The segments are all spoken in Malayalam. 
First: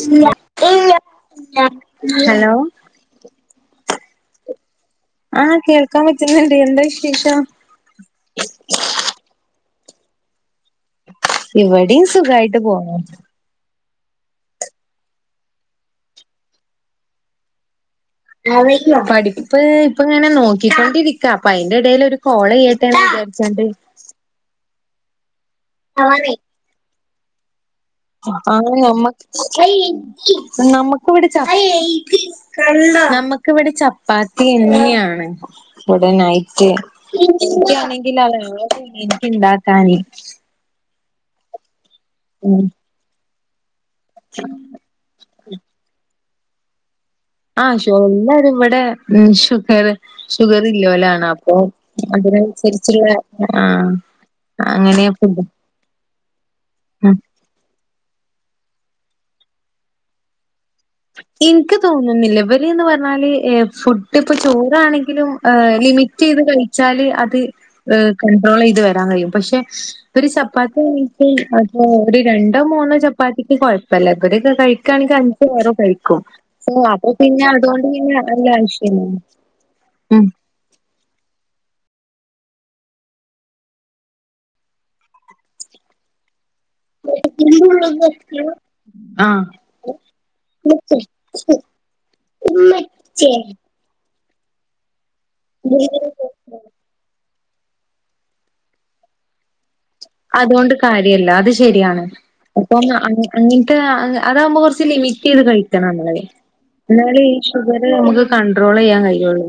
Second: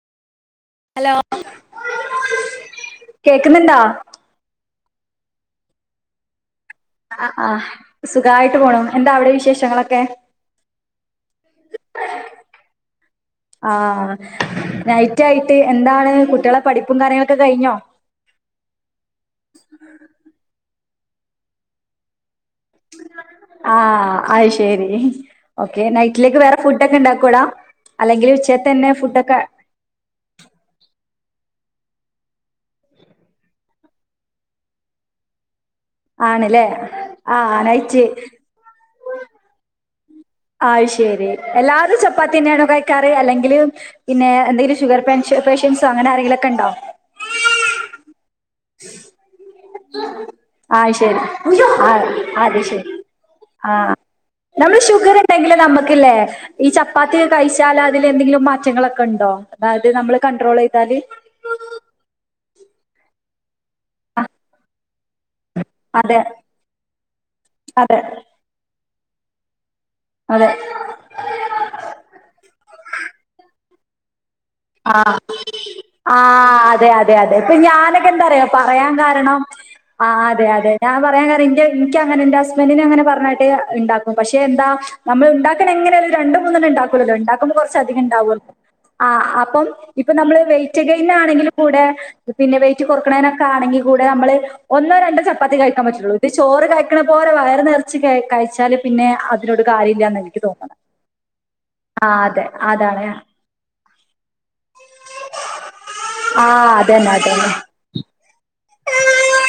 ഇല്ല ഹലോ കേക്കുന്നുണ്ടാ ആഹ് കേൾക്കാൻ പറ്റുന്നണ്ട് എന്താ വിശേ ആ ആ സുഖായിട്ട് പോണം എന്താ അവിടെ വിശേഷങ്ങളൊക്കെ ഇവടിം സുഖായിട്ട് പോണു ആ നൈറ്റ് ആയിട്ട് എന്താണ് കുട്ടികളെ പഠിപ്പും കാര്യങ്ങളൊക്കെ കഴിഞ്ഞോ അത പഠിപ്പ് ഇപ്പ ഇങ്ങനെ നോക്കിക്കൊണ്ടിരിക്ക അപ്പൊ അതിന്റെ ഇടൽൊ ഒരു കോള യുട്ടെന്ന്വിചാരിച്ചണ്ട് അയ് ശെരി ഓക്കെ നൈറ്റിലേക്ക് വേറെ ഫുഡൊക്കെ ണ്ടാക്കൂടാ അ നമ്മക്ക് നമ്മക്ക് വിടിച്ച നമക്ക് വിടെ ചപ്പാത്തി എന്നെയാണ് ഇവിടെ ആണല്ലേ നൈറ്റ് ആ ഇൻകാ നൈറ്റ് ണെങ്കിൽ അത് [unintelligible] എനക്ക് ഇണ്ടാക്കാന് ആ ശെരി എല്ലാരും ഉം ചപ്പാത്തിന്നെയണൊ കയ്ക്കാറ് അല്ലെങ്കില് പിന്നെ എന്തെങ്കിലും ഷുഗർ പെൻ പേഷ്യൻസോ അങ്ങനെ ആരെങ്കിലൊക്കെ ണ്ടോ ആ ഷുഗർ എല്ലാരും ഇവടെ ഷുഗർ ഷുഗർ ആഹ് ശരി ഇല്ലോലാണ് അപ്പ ആഹ് അത് ശരി അതിനനുസരിച്ചുള്ള ആഹ ആഹ് നമ്മള് ഷുഗർ ഇണ്ടെങ്കില് നമ്മുക്ക്ല്ലേ ഈ ചപ്പാത്തി കഴിച്ചാൽ അതിൽ എന്തെങ്കിലും മാറ്റങ്ങളൊക്കെ ഉണ്ടോ അതായത് നമ്മള് കണ്ട്രോൾ ചെയ്താല് ഇൻക്ക് തോന്നുന്നില്ല വല്ന്ന് പറഞ്ഞാല് എ ഫുഡ് ഡ്ഇപ്പൊ ചോറാണെങ്കിലും ഏ അതെ ലിമിറ്റ് ചെയ്ത് കഴിച്ചാല് അത് ഏ അതെ ക ൺട്രോള് ചെയ്ത് വരാൻ കഴിയും പക്ഷെ ഒരു അതെ ചപ്പാത്തി അതൊ ഒരു രണ്ടോ മൂന്നോ ചപ്പാത്തിക്ക് കൊഴപ്പല്ല ഇവരൊക്കെ കഴിക്ക ക്കാണെങ്കി അഞ്ചും ആറും ആ അതെ അതെ അതെ ഇപ്പൊ ഞാനൊക്കെ പിന്നെ എന്താറിയ നല്ല പറയാൻ ആവശ്യല്ല കാരണം ആ ഉം അതെ അതെ ഞാൻ പറയാൻ കാര്യം ൻ്റെ എനിക്കങ്ങനെ ൻ്റെ ഹസ്ബൻഡറിിന അങ്ങനെ പറഞ്ഞായിട്ട് ഇണ്ടാക്കും പക്ഷെ എന്താ നമ്മൾ ഉണ്ടാക്കണ എങ്ങനായലും രണ്ട് മൂന്നണ്ണം ഉണ്ടാക്കുലല്ലോ ഉണ്ടാക്കുമ്പോൾ കുറച്ച അധികംണ്ടാവൂുള്ളൂ ആ അപ്പം ഇപ്പൊ നമ്മള് വെയ്റ്റ് കൈയിന്ന ആഹ് ആണെങ്കിലും കൂടെ പിന്നെ വെയിറ്റ് ഉമ്മച്ചേ കൊറക്കണാനൊക്കെ ആണെങ്കിൽ കൂടെ നമ്മള് ഒന്നോ രണ്ടോ ചപ്പാത്തി കഴിക്കാൻ പറ്റുള്ളൂ ഇത് ചോറ് കഴിക്കണ പോലെ വയർ നേറച്ച് ക കഴിച്ചാല് പിന്നെ അതിനോട് കാര്യമില്ല അതുകൊണ്ട് കാര്യല്ല അത് ശരിയാണ് അതെ അപ്പം അതാണ് അങ്ങനത്തെ അതാകുമ്പോൾ കുറച്ച് ലിമിറ്റ് ചെയ്ത് കഴിക്കണം നമ്മളെ ആഹ് അതന്നെ എന്നാല ഈ അതന്നെ ഷുഗർ നമുക്ക് കണ്ട്രോൾ ചെയ്യാൻ കഴിയുള്ളൂ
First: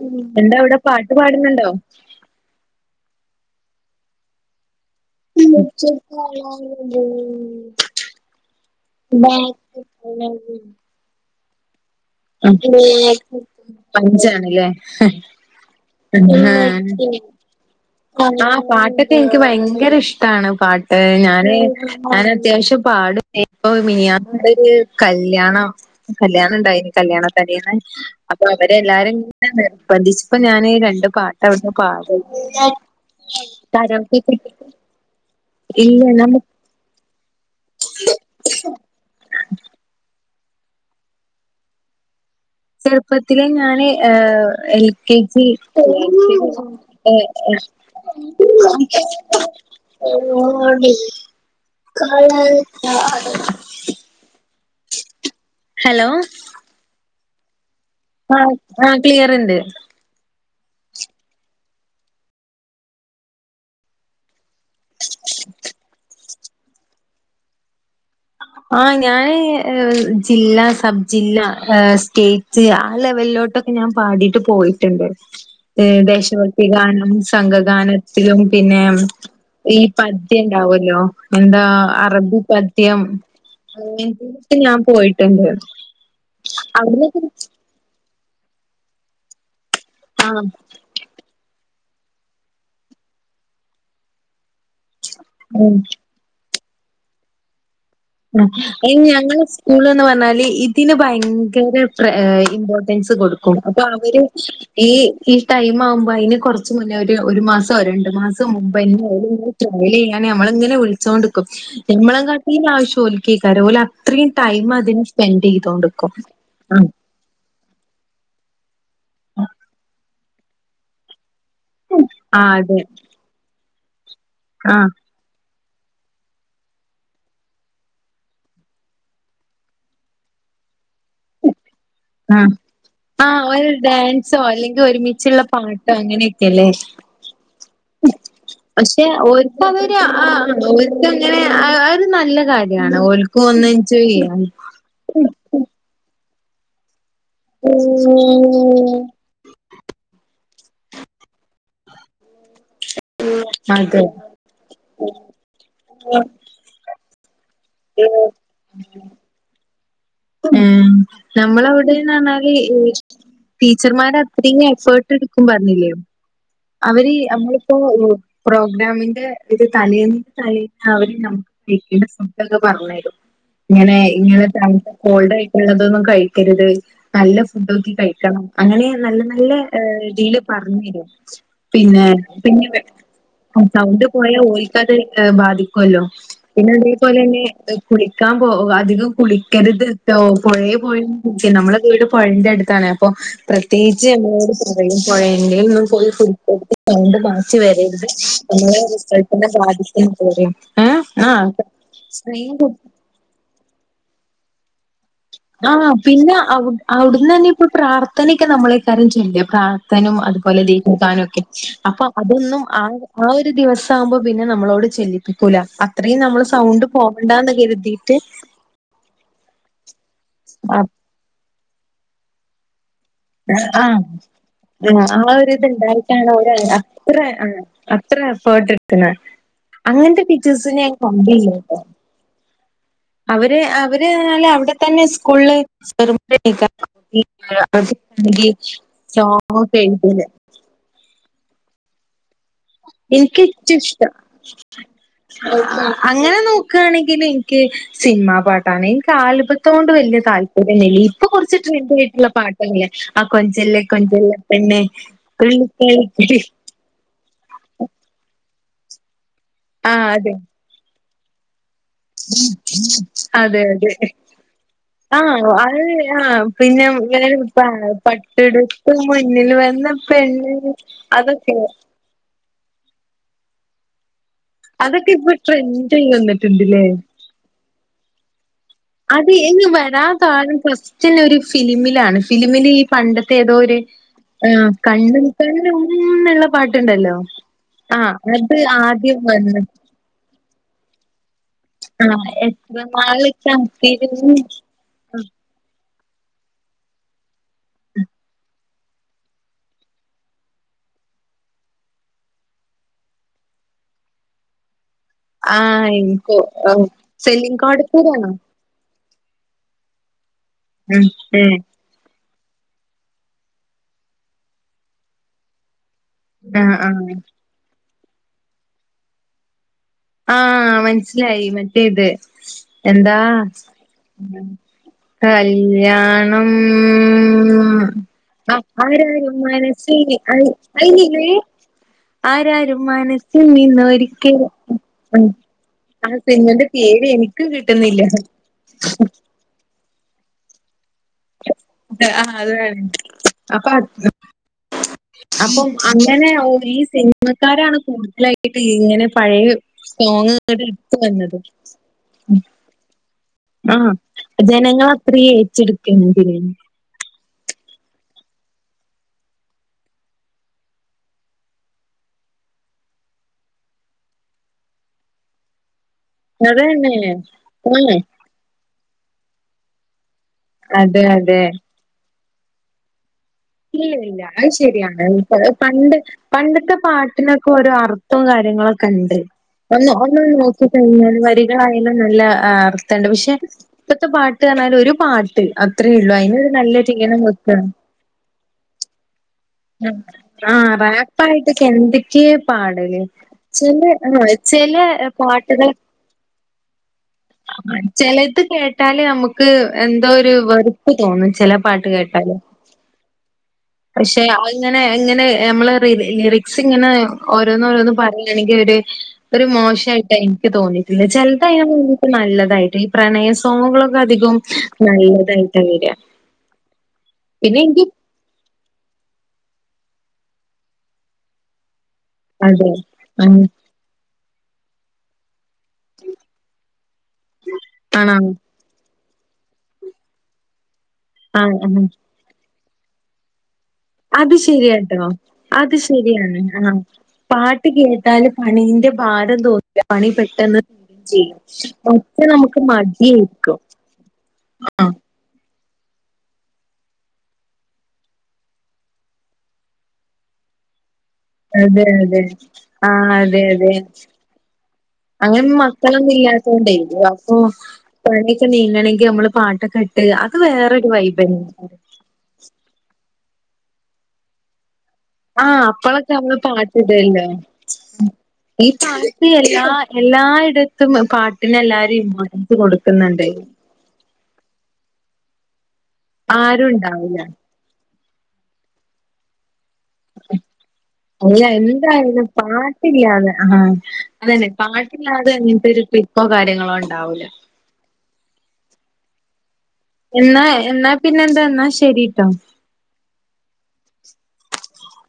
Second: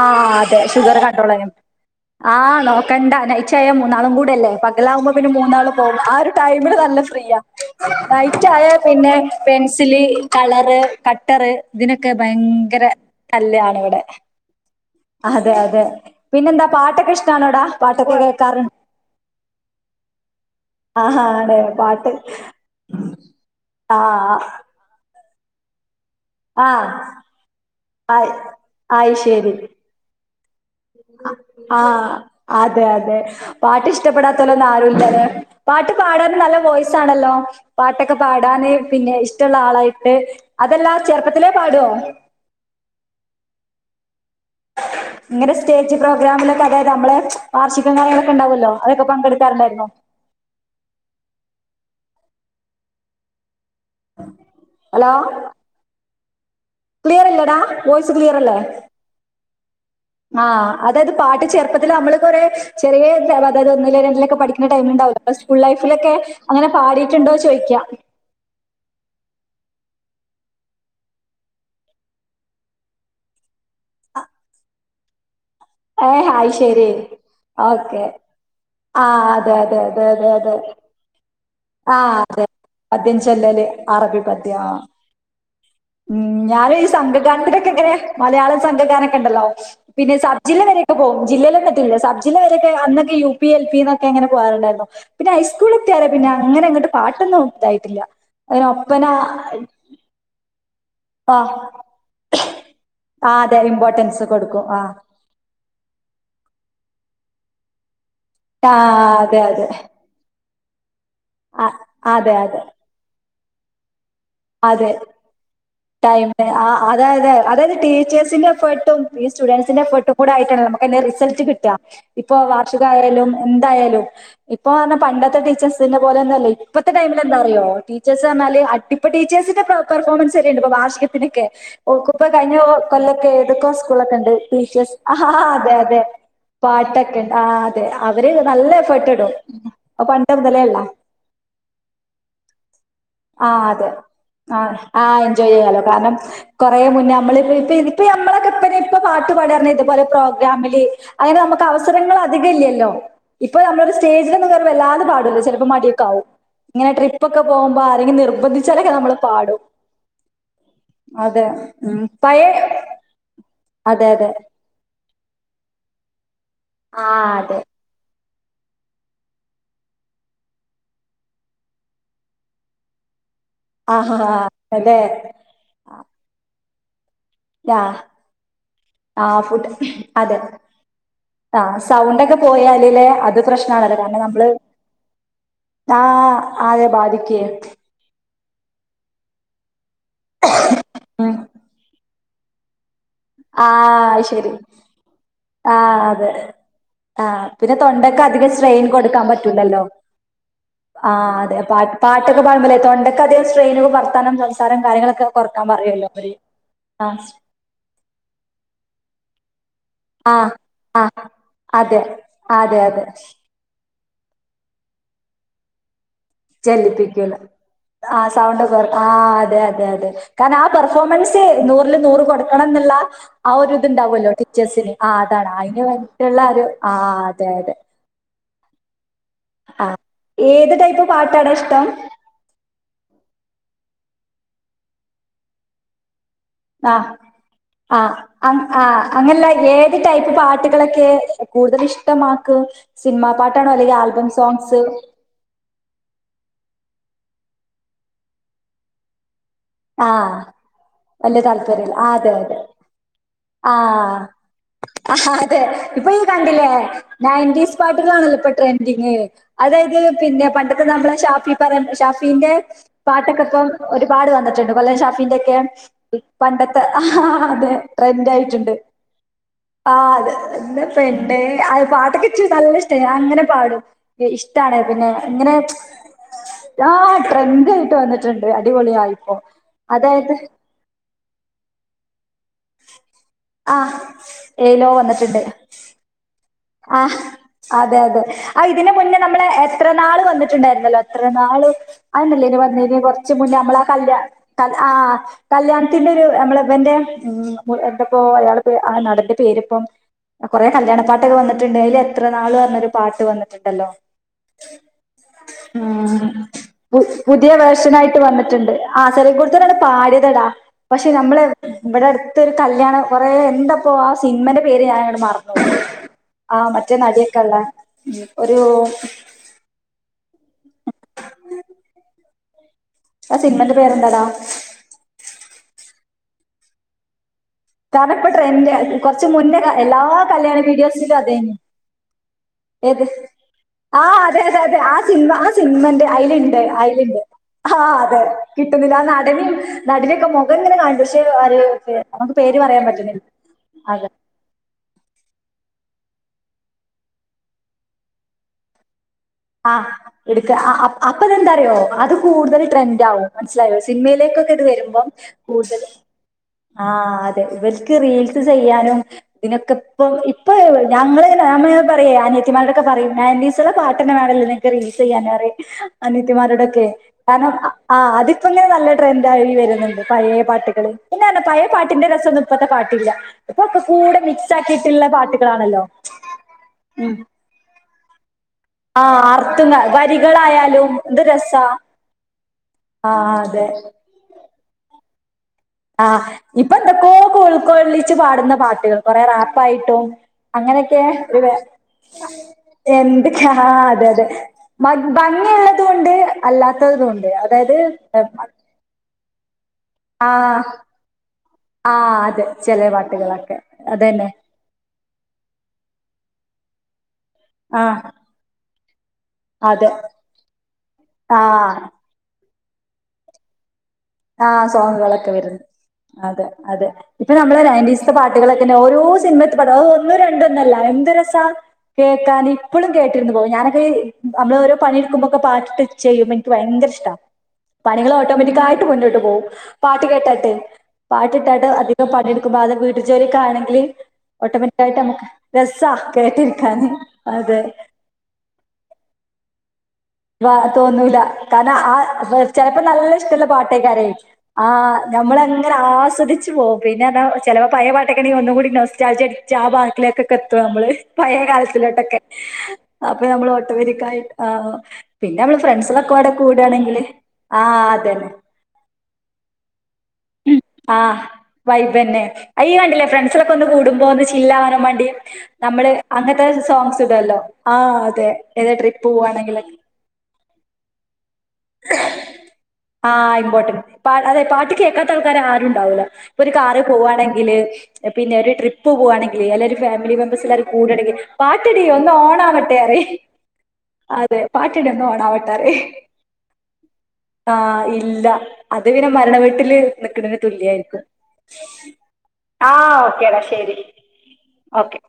ആഹ് അതെ എവിടെ ഷുഗർ പാട്ട് കണ്ട്രോൾ ചെയ്യാൻ പാടുന്നുണ്ടോ ആഹ് നോക്കണ്ടാ നൈറ്റായ മൂന്നാളും കൂടെല്ലേ പകലാകുമ്പോ മൂന്നാള് പോവും ആ ഒരു ടൈമല് നല്ല ഫ്രീയാ നൈറ്റിയ പിന്നെ പെൻസിില് കളറ് കട്ടർ ഇതിനൊക്കെ ഭയങ്കര തല്ലാണ് ഇവിടെ, അതെ അതെ പിന്നെന്താ പാട്ടൊക്കെ ഇഷ്ടാണോടാ പാട്ടൊക്കെ ആ കേൾക്കാറ് പാട്ടൊക്കെ എനിക്ക് ഭയങ്കര ഇഷ്ടാണ് പാട്ട് ഏ ആഹാ ഞാന് ആണ് പാട്ട് ഞാൻ അത്യാവശ്യം പാടും. ഇപ്പോ മിനിയാന്ന് ആഹ് ഇവിടെ ഒരു കല്യാണം കല്യാണം ആഹ് ഇണ്ടായിന്, കല്യാണ തലേന്ന് ആഹ് അപ്പോ അവരെല്ലാരും അയ് ഇങ്ങനെ ശരി നിർബന്ധിച്ചപ്പോ ഞാൻ രണ്ടു പാട്ട് അവിടുന്നു ആ പാടി. അതെ അതെ പാട്ട് കരോക്കെക്ക് ഇഷ്ടപ്പെടാത്തോലൊന്നും ആരുല്ലലേ പാട്ട് ഇല്ല പാടാനും നമ്മ നല്ല വോയിസാണല്ലോ. പാട്ടൊക്കെ പാടാന് പിന്നെ ഇഷ്ടള്ള ആളായിട്ട്, അതെല്ല ചെറുപ്പത്തിലേ പാടുവോ? ചെറുപ്പത്തില് ഞാന് ഏ എൽ കെ ജി. ഇങ്ങനെ സ്റ്റേജ് പ്രോഗ്രാമിലൊക്കെ അതായത് നമ്മളെ വാർഷികം കാര്യങ്ങളൊക്കെ ഉണ്ടാവുമല്ലോ അതൊക്കെ പങ്കെടുക്കാറുണ്ടായിരുന്നോ [unintelligible] [unintelligible] അലോ ഹലോ ക്ലിയറല്ലേടാ വോയ്സ് ക്ലിയർ ആഹ് അല്ലേ? ആഹ് ക്ലിയറ്ണ്ട്. ആ അതായത് പാട്ട് ചെറുപ്പത്തില് നമ്മള് കൊറെ ചെറിയെ അതായത് ഒന്നില് രണ്ടിലൊക്കെ പഠിക്ക ണ ടൈമ് ഉണ്ടാവല്ലോ അപ്പൊ സ്കൂൾ ലൈഫിലൊക്കെ അങ്ങനെ പടിയിട്ടുണ്ടോ ചോയ്ക്കാ ആ ഞാന് ജില്ല സബ് ജില്ല എ സ്റ്റേറ്റ് ആ ലെവലിലോട്ട് ഒക്കെ ഞാൻ പാടീട്ട് പോയിട്ടുണ്ട്. ഏ ഹായ് ദേശഭക്തി ശരി ഗാനം ഓക്കെ സംഘഗാനത്തിലും പിന്നെ ആ അതെ അതെ ഈ അതെ അതെ പദ്യം അതെ ഉണ്ടാവല്ലോ. എന്താ ആ അറബി അതെ പദ്യം ചൊല്ലല് അറബി അങ്ങൻത്തീലൊക്കെ പദ്യം ആ ഞാൻ പോയിട്ടുണ്ട്. ഉം ഞാനൊരു അവിടന്നൊക്കെ സംഘഗാനത്തിലൊക്കെങ്ങനെ മലയാളം സംഘഗാനൊക്കെണ്ടല്ലോ പിന്നെ ആഹ് സബ്ജില്ല വരെ ക്കെ പോവും ജില്ലയിൽ വന്നിട്ടില്ല സബ് ജില്ല വരെയൊക്കെ അന്നൊക്കെ യു പി എൽ പി ന്നൊക്കെ ഇങ്ങനെ പോകാറുണ്ടായിരുന്നു. പിന്നെ ഹൈസ്കൂൾ ഉം എത്തിയരേ പിന്നെ അങ്ങനെ അങ്ങോട്ട് പാട്ടൊന്നും ഇതായിട്ടില്ല. ഉം അങ്ങനെ അയിന് ഒപ്പന ഞങ്ങളെ സ്കൂള് ന്ന് പറഞ്ഞാല് ഇ ത്തിന് ആ ഭയങ്കര പ്ര ഏ ഇമ്പോർട്ടൻസ് ആ കൊടുക്കും അതെ അപ്പൊ അവര് ഇമ്പോർട്ടൻസ് കൊടുക്കും ആ ഈ ഈ ടൈം ആവുമ്പോ അയിന് കൊറച്ച് മുന്നേ ഒരു ഒരു മാസോ രണ്ടു മാസോ ആ മുമ്പന്നെ ഓല് അതെ ഇങ്ങളെ അതെ ട്രയല് ചെയ്യ അനെ ഞമ്മളെ ഇങ്ങനെ വിളിച്ചോണ്ട്ക്കും ആ ഞമ്മളെ അതെ കാട്ടി അതെ ആവശ്യം ഓൽക്കെക്കാരം ഓല് അത്രീം അതെ ടൈമതിന് സ്പെന്റീതോണ്ട്ക്കും ഉം. അതേതെ അതത് ടീച്ചേഴ്സിന്റെ എഫോർട്ടും ഈ സ്‌റ്റുഡൻസിന്റെ എഫോർട്ടും കൂടെ ആയിട്ടാണ് നമുക്കയിന്റെ റിസൾറ്റ് കിട്ടാ ഇപ്പൊ അതെ. വാർഷികയാലും എന്തായാലും ഇപ്പോ ആഹ് ന്ന് പറഞ്ഞാപണ്ടത്തെ ടീച്ചേഴസ് തിന്ന പോലെന്നൊല്ലയ് ഇപ്പത്തെ ടൈമിലെന്താറിയോ ടീച്ചേഴ്സ് പറഞ്ഞാല് അടി ഇപ്പോ ടീച്ചേഴ്സിന്റെ പ്ര പെർഫോമൻസ് വരെ ഉണ്ട് ഇപ്പോ വാർഷികത്തിനൊക്കെ ഓക്ക്പ്പോ ആഹ്. കഴിഞ്ഞ കൊല്ലൊക്കെ ആഹ് ഏതൊക്കോ ഒരു സ്കൂളിലൊക്കണ്ട് ഡാൻസോ അല്ലെങ്കി പീഷ്യസ് ഒരുമിച്ചുള്ള അതെ പാട്ടോ അതെ അങ്ങനെയൊക്കെയല്ലേ. പാട്ടൊക്കെ ആ അതെ അവര് നല്ല പക്ഷെ എഫേർട്ട് ഇടും, ഓര്ക്കതൊരു അത് പണ്ട് ആഹ് ഓര്ക്കങ്ങനെ അ അതൊരു ആ, മുതലേള്ളത ഓർക്ക് അങ്ങനെ അതൊരു നല്ല കാര്യാണ്, ഓൽക്കും ആ ഒന്ന് അതെ എൻജോയ് ചെയ്യാം. ആ ആ എൻജോയ് ചെയ്യാലോ, കാരണം കൊറെ മുന്നേ നമ്മള് ഇപ്പം ഇപ്പം നമ്മളൊക്കെ ഇപ്പനെ ഇപ്പൊ പാ ട്ട് പാടാ പറഞ്ഞാ ഇതുപോലെ പ്രോഗ്രാമില് അങ്ങനെ നമുക്ക് അവസരങ്ങള് അധികം ഇല്ല്യ ല്ലോ ഇപ്പോ നമ്മളൊരു അതെ സ്റ്റേജിലൊന്നും കയറി വല്ലാതെ പാടുലല്ലോ, ചെലപ്പോ മടിയൊക്കെ ആവും. ഇങ്ങനെ ട്രിപ്പ് ഒക്കെ പോകുമ്പോ ആരെങ്കിലും നിർബന്ധിച്ചാലൊക്കെ നമ്മൾ പാടും ഉം അതെ ഉം നമ്മളവിടെന്ന്റ പഴേ ഞ്ഞാല് അതെ ടീച്ചർമാരെ അതെ അത്രയും എഫേർട്ട് എടു ക്കും പറഞ്ഞിലേ. ആ അവര് അതെ നമ്മളിപ്പോ പ്രോഗ്രാമിന്റെ ഒരു തലേന്ന് തല അവര് നമ്മ ഈറ്റിംഗ്സ് ഫുഡൊക്കെ പറഞ്ഞ് തരും ഇങ്ങനെ ആഹാ ഇങ്ങനെ അവിടത്തെ അതെ ഫോൾടായിട്ട് ഉള്ളതൊന്നും കഴിക്കരുത്. നല്ല ഫുഡ് ആ നോക്കി കഴിക്കണം, അങ്ങനെ നല്ല ആ നല്ല ഫുഡ് അതെ ഇതില് പറഞ്ഞ് തരും. ആ പിന്നെ സൗണ്ടൊക്കെ പിന്നെ പോയാല് ലെ അത് പ്രശ്നാണല്ലോ സൗണ്ട് കാരണം പോയാ നമ്മള് ഓല്ക്കത് ബാധി ക്കോലോ ആഹ് പിന്നെ അതെ അതേ ബാധിക്കുവേ പോലെന്നെ കുളിക്കാൻ പോവ അധികം കുളിക്കരുത് ട്ടോ, പുഴയിൽ പോയി ഉം കുളിക്ക നമ്മളെ വീട് പുഴന്റെ അടുത്താണ് അപ്പൊ പ്രത്യേകിച്ച് ആഹ് ശരി ഞമ്മളോട് പറയും പുഴന്റെൽ ആഹ് പോയി അതെ കുളി കണ്ട് ആഹ് മാറ്റി പിന്നെ വരരുത് തൊണ്ടക്ക് അധികം നമ്മെ സ്ട്രെയിൻ 'റിസൾട്ടിന്റെ ബാധിക്കും എന്ന് പറയും ഏഹ് ആ ആഹ് അതെ പാട്ടൊക്കെ പാടുമ്പോ ല്ലേ തൊണ്ടക്ക് അധികം സ്ട്രെയിന് വർത്തനം സംസാരം കാര്യങ്ങളൊക്കെ, കൊറക്കാൻ ആ പറയുവല്ലോ അവര് പിന്നെ അവ് ആഹ് അവിടുന്നന്നെ ഇപ്പൊ പ്രാർത്ഥനൊക്കെ നമ്മളെ കാര്യം ചെയ്യ പ്ര ക്കാനും ആഹ് അതുപോലെ ആഹ് ലീവ്ട്ക്കാനൊക്കെ അതെ അപ്പൊ അതൊന്നും അതെ ആ അതെ ആ ഒര് ഒരു ദിവസാവുമ്പോ പിന്നെ നമ്മളോട് ചെല്ലിപ്പിക്കൂല അത്രയും നമ്മള് സൗണ്ട് പോകണ്ടാന്ന് കെര്തിട്ട് [unintelligible] ആ അതെ അതെ അതെ കാരണം ആ ആഹ് പെർഫോമൻസ് റ്റ് നൂറില് നൂറ് കൊടുക്കണംന്ന്ള്ള ആ ഒരു ഇതുണ്ടാവല്ലോ ടീച്ചേഴ്സിന് ആ ഒരു അതാണ് അയ്ന് ഇത്ണ്ടായിട്ടാണ് വേണ്ടിട്ടുള്ളൊരു ആ അതെ അതെ ത്ര എഫേട്ട് ഇട്ത്ത്ണ് ആ അങ്ങൻത്തെ ഏത് ടീച്ചേഴ്സ്നെ ഞാൻ ടൈപ്പ് പാട്ടാടാ കണ്ടില്ലട്ടൊ ഇഷ്ടം അവര് അവര്ന്ന് ർഞാല് അവടെ തന്നെ സ്കൂളില് [unintelligible] അം ആ അങ്ങൻ ല്ല സോങ്ങൊക്കെ ഏത് എഴുതല്. ടൈപ്പ് പാട്ടുകളൊക്കെ കൂടുതൽ ഇഷ്ടമാക്ക് സിനിമാ എനിക്ക് പാട്ടാണോ ഏറ്റവും അല്ലെങ്കിൽ ഇഷ്ടം ആൽബം സോങ്സ് അങ്ങനെ നോക്കാണെങ്കില് ഇൻക്ക് സിനിമാ പാട്ടാണ് ഇൻക്ക് ആൽബ അതൊണ്ട് ആ വെല്യ താല്പര്യംന്നില്ല ഇപ്പൊ വല്യ കൊർച്ച് താല്പര്യല്ല ആ ട്രെൻഡായിട്ടുള്ള അതെ അതെ പാട്ടില്ലെ ആ ആ കൊഞ്ചല്ലെ കൊഞ്ചല്ലെ ആ അതെ ഇപ്പൊ ഇയ്യ് കണ്ടില്ലേ ണയന്റീസ് പാട്ടുകളാണല്ലോ ഇപ്പൊ ട്രെൻഡിങ് ആ അതായത് അതെ പിന്നെ പണ്ടത്തെ നമ്മളെ ഷാഫി പറ ഷാഫിന്റെ അതെ പാട്ടൊക്കെപ്പം അതെ ഒരു പാട് വന്ന് കൊല്ലം ആ ഷാഫിന്റൊക്കെ അത് ആ പണ്ടത്തെ പിന്നെ ആ വേറെ പ അതെ ട്രെൻഡായിട്ട്ണ്ട് പട്ടെടുത്ത് മുന്നിൽ വന്ന ആ അത് പെണ്ണ് ന്ത പെണ്ണേ അതൊക്കെ അത് പാട്ടക്കൊ നല്ല ഇഷ്ടായി ഞാൻങ്ങനെ പാടും ഇഷ്ട്ടാണ് പിന്നെ അതൊക്കെ ഇപ്പൊ ങ്ങനെ ട്രെൻഡായി വന്നിട്ടുണ്ട്ല്ലേ? ലാ ട്രെൻഡായിട്ട് വന്ന്ട്ട്ണ്ട് അത് അടിപൊളിയായിപ്പം ഇനി വരാൻ [unintelligible] ഒരു ഫിലിമിലാണ് ഫിലിമിലീ പണ്ടത്തെ ഏതോര് ആ ഏലോ കണ്ണും വന്നിട്ടുണ്ട്. കണ്ണും ന്ന്ള്ള ആ അതെ അതെ ആ ഇതിന് മുന്നേ ആദ്യം നമ്മളെ വന്ന് എത്ര നാള് വന്നിട്ടുണ്ടായിരുന്നല്ലോ എത്ര നാള് ആഹ് അതെന്നല്ലേ എത്ര വന്നീന് നാള് കൊർച്ച് മുന്നേ നമ്മളാ കല്യാണ കാത്തിരുന്നു ത ആ കല്യാണത്തിന്റൊരു നമ്മളെവന്റെ ഉം എന്തപ്പോ അയാള് ന്റെ ആ നടന്റെ പേരിപ്പം കൊറെ കല്യാണ പാ ട്ടൊക്കെ വന്നിട്ട്ണ്ട് അയ്ല് എത്ര നാള് പർഞൊരു പാട്ട് വന്ന്ട്ട്ണ്ടല്ലോ ആ ആഹ് എനിക്കോ ഓഹ് പു പുതിയ സെലിൻ വേഷനായിട്ട് കോടത്തൂരാണോ? വന്ന്ട്ട്ണ്ട് ആ [unintelligible] കൂട്ത്തെന്നെ പാടിയതതാ ഉം പക്ഷെ നമ്മള് ഉം ഇവടട്ത്തൊരു കല്യാണം കൊറെ എന്തപ്പോ ആ സിനിമന്റെ പേര് ഞാനങ്ങട്ട് മർന്നോയി ആ ആഹ് മറ്റേ ആഹ് നടിയൊക്കെള്ളെ ഒരു ആ മൻസ്സിലായി മറ്റേത് എന്താ ആ സിനിമന്റെ പേരെന്താടാ കല്യാണം കാരണം ഇപ്പ അ ട്രെൻഡ് കൊറച്ച് ആരാരും മുന്നേ എല്ലാ മനസ്സിനെ അത് കല്യാണ വീഡിയോസിലും അയ്ന്ല്ലേ അതേനി ആരാരും ഏത് മനസ്സിൽ നിന്നൊരിക്കലും ഉം സിൻമ ആ സിൻമന്റെ ആ അയ്ല്ണ്ട് സിംഗിന്റെ പേര് അയ്ല്ണ്ട് എനിക്കും ആ കിട്ടുന്നില്ല അതെ കിട്ടുന്നില്ല ആ ടനിം നടിന്റൊക്കെ മൊഖങ്ങനെ കാൺണ്ട് പക്ഷെ ആ [unintelligible] അതാണ് പറ്റുന്നില്ല അപ്പൊ അതെ അട്ത്ത് അപ്പം അങ്ങനെ ഓരീ സിൻമക്കാരാണ് കൂടുതലായിട്ടിങ്ങനെ പഴേ ആ സോങ് എടുക്ക ങ്ങട്ട് ആ അ- ട്ത്ത് അപ്പൊ വെന്നത് അതെന്താ അറിയോ അത് കൂടുതൽ ട്രെൻഡാവും മൻസ്സിലായോ ആഹ് സിൽമേലൊക്കൊക്കെത് ജനങ്ങൾ വെരുമ്പം അത്രയും കൂട്തലും ഏറ്റെടുക്കാണ് ഇതിനെ ആ അതെ ഇവർക്ക് റീൽസ് ചെയ്യാനും ഇതിനൊക്കെ ഇപ്പൊ ഇപ്പൊ ഞങ്ങള് ങ്ങനെ ഞങ്ങള്ങ്ങനെ പറയേ അനിയിത്തിമാരൊടൊക്കെ പറയും ണയന്റീസിലെ പാട്ട് ട്ടെന്നെ വേണം ല്ലെ നിങ്ങക്ക് റീൽസെയ്യാന് പറയും അനിയത്തിമാരോടൊക്കെ അതന്നെ കാരണം ആ ആഹ് അത് പ്പങ്ങനെ നല്ല ട്രെൻഡായി വെര്ന്ന്ണ്ട് പഴേ പാട്ടുകള് അതെ അതെ [unintelligible] പഴേ പാട്ടിന്റെ രസൊന്നും ഇപ്പത്തെ പാട്ടില്ല ഇപ്പൊ ഒക്കെ ഇല്ല കൂടെ ഇല്ല അത് മിക്സ് ശരിയാണ് ആക്കിയിട്ടുള്ള ഇപ്പ പാട്ടുകളാണല്ലോ പണ്ട് പണ്ടത്തെ പാട്ടിനൊക്കെ ഓരോ അർത്ഥവും കാര്യങ്ങളൊക്കെ ഉണ്ട്. ആഹ് അർത്ഥം ഒന്ന് നോക്കി വരികളായാലും കഴിഞ്ഞാൽ എന്ത് രസാ വരികളായാലു നല്ല അർത്ഥണ്ട് പക്ഷെ ആഹ് അതെ ഇപ്പഴത്തെ പാട്ട് കാണാ ഒരു പാട്ട് അത്രേ ഉള്ളൂ. ആഹ് അയിനൊരു ഇപ്പൊ നല്ലൊരു എന്തൊക്കോ ഈണം വെക്കാ. കൊക്കൊള്ളിച്ച് പാടുന്ന പാട്ടുകൾ കുറെ റാ ഉപ്പായിട്ടോ ആഹ് അങ്ങനെയൊക്കെ ഒരു റാപ്പായിട്ടൊക്കെ എന്തൊക്കെയാ പാടല്. എന്തൊക്ക ആ ചില അതെ അതെ ആഹ് ചില പാട്ടുകൾ ഭംഗിയുള്ളത് ഉണ്ട് അല്ലാത്തതും ഉണ്ട് അതായത് ചെലത് കേട്ടാല് നമുക്ക് എന്തോ ഒരു ആഹ് വെറുപ്പ് തോന്നും ചില പാട്ട് ആഹ് കേട്ടാല് അതെ ചില പാട്ടുകളൊക്കെ അതെ ഇങ്ങനെ ഇങ്ങനെ നമ്മള് ലിറിക്സ് ഇങ്ങനെ ഓരോന്ന് ഓരോന്നന്ന് ആഹ് പറയുകയാണെങ്കിൽ ഒരു ഒരു അതെ മോശമായിയിട്ട് എനിക്ക് തോന്നിയിട്ടുണ്ട് ചിലത ആഹ് നല്ലതായിട്ട് ഈ പ്രണയം സോങ്ങുകളൊക്കെ അധികം ആന് സോങ്ങുകളൊക്കെ വരുന്നു അതെ അതെ ഇപ്പൊ നമ്മള പിന്നെ എനിക്ക് നൈറ്റി സിസ് ത്തെ പാട്ടുകളൊക്കെ ഓരോ സിനിത്തെമേപാട്ട് അ ത്ഒന്നും രണ്ട് ഒന്നല്ല എന്ത് രസ കേക്കാന് അതെ. ഇപ്പോഴും കേട്ടിരുന്നു ആഹ് പോവും ഞാന് നമ്മള് ഓരോ പണിടുക്കുമ്പോക്കെ പാട്ട് ഇട്ട് ചെയ്യും എനിക്ക് ഭയങ്കര ഇഷ്ടമാണ് പണികൾ ആണോ? ഓട്ടോമാറ്റിക് കേട്ട് മുന്നോട്ട് പോകും പാട്ട് കേട്ടട്ട് ആഹ് പാട്ടിട്ടാട്ട് ആഹ് അധികം പണി ക്കുമ്പ അത് വീട്ട് ജോലിക്കാണെങ്കിൽ അത് ശരിയാട്ടോ അത് ശരിയാണ് ആഹ കേട്ടിരിക്കാന് അതെ പാട്ട് കേ ട്ടാല് പണീന്റെ ഭാരം തോന്നില്ല പണി വ പെട്ടെന്ന് തീരും തോന്നുല ചെയ്യും. കാരണം ആ മറ്റേ നമുക്ക് ചിലപ്പോ നല്ല ഇഷ്ടമല്ല മടിയായിരിക്കും. പാട്ടേക്കാരെ ആഹ് നമ്മള് അങ്ങനെ ആസ്വദിച്ചു പോകും പിന്നെ ആ ചില പഴയ പാട്ടൊക്കെണെ ഒന്നും കൂടി നൊസ്റ്റാൾജി ആ ബാക്കിലൊക്കെ എത്തുവ നമ്മള് പഴയ അതെ കാലത്തിലോട്ടൊക്കെ അതെ. ആഹ് അപ്പൊ അതെ നമ്മൾ അതെ. ഓട്ടോമാറ്റിക്കായി ആഹ് പിന്നെ അങ്ങനെ നമ്മള് മക്കളൊന്നും ഫ്രണ്ട്സിലൊക്കെപാടെ ഇല്ലാത്തോണ്ടെ കൂടാണെങ്കില് അപ്പൊ ആഹ് അതന്നെ. പണി നീങ്ങണെങ്കി നമ്മള് പാട്ടൊക്കെ ഇട്ട് അത് വേ ആഹ് വൈബ്ന്നെ അയ് കണ്ടില്ലേ ഫ്രണ്ട്സിലൊക്കെ ഒന്ന് കൂടുമ്പോ ഒന്ന് ചില്ലാാവാനൻ വേണ്ടി ആഹ് നമ്മള് അപ്പളൊക്കെ നമ്മള് അങ്ങനത്തെ സോങ്സ് പാട്ടിടല്ലോ ഇടല്ലോ ആ അതെ ഈ ഏത ട്രിപ്പ് പാട്ട് പോകവാണെങ്കിൽ എല്ലാ എല്ലായിടത്തും പാട്ടിന് എല്ലാരും ഇമോട്ടൻസ് ആ കൊടുക്കുന്നുണ്ട് ഇമ്പോർട്ടന്റ്. അതെ പാട്ട് കേൾക്കാത്ത ആൾക്കാര ആരും ഉണ്ടാവില്ല ഇപ്പൊ ഒരു ആരും കാറിൽ ഉണ്ടാവില്ല പോകുകയാണെങ്കില് പിന്നെ ഒരു ട്രി പ്പ് പോവാണെങ്കിൽ എല്ലരും ഫാമിലി മെമ്പേഴ്സ് എല്ലാരും കൂടെങ്ക അല്ല പാട്ടിടി ഒന്ന് എന്തായാലും ഓണാവട്ടെ പറേയും പാട്ടില്ലാതെ ആഹ് അതന്നെ പാട്ടില്ലാതെ എങ്ങട്ടൊ ഒരു ട്രിപ്പോ കാര്യങ്ങളോ ഉണ്ടാവൂല ആഹ് ഇല്ല അത് പിന്നെ മരണ വീട്ടില് നിക്കണേന് എന്നാ എന്നാ പിന്നെ എന്താന്നാ എന്നാശരിട്ടോ ആഹ് ഓക്കേടാ ശരി ഓക്കെ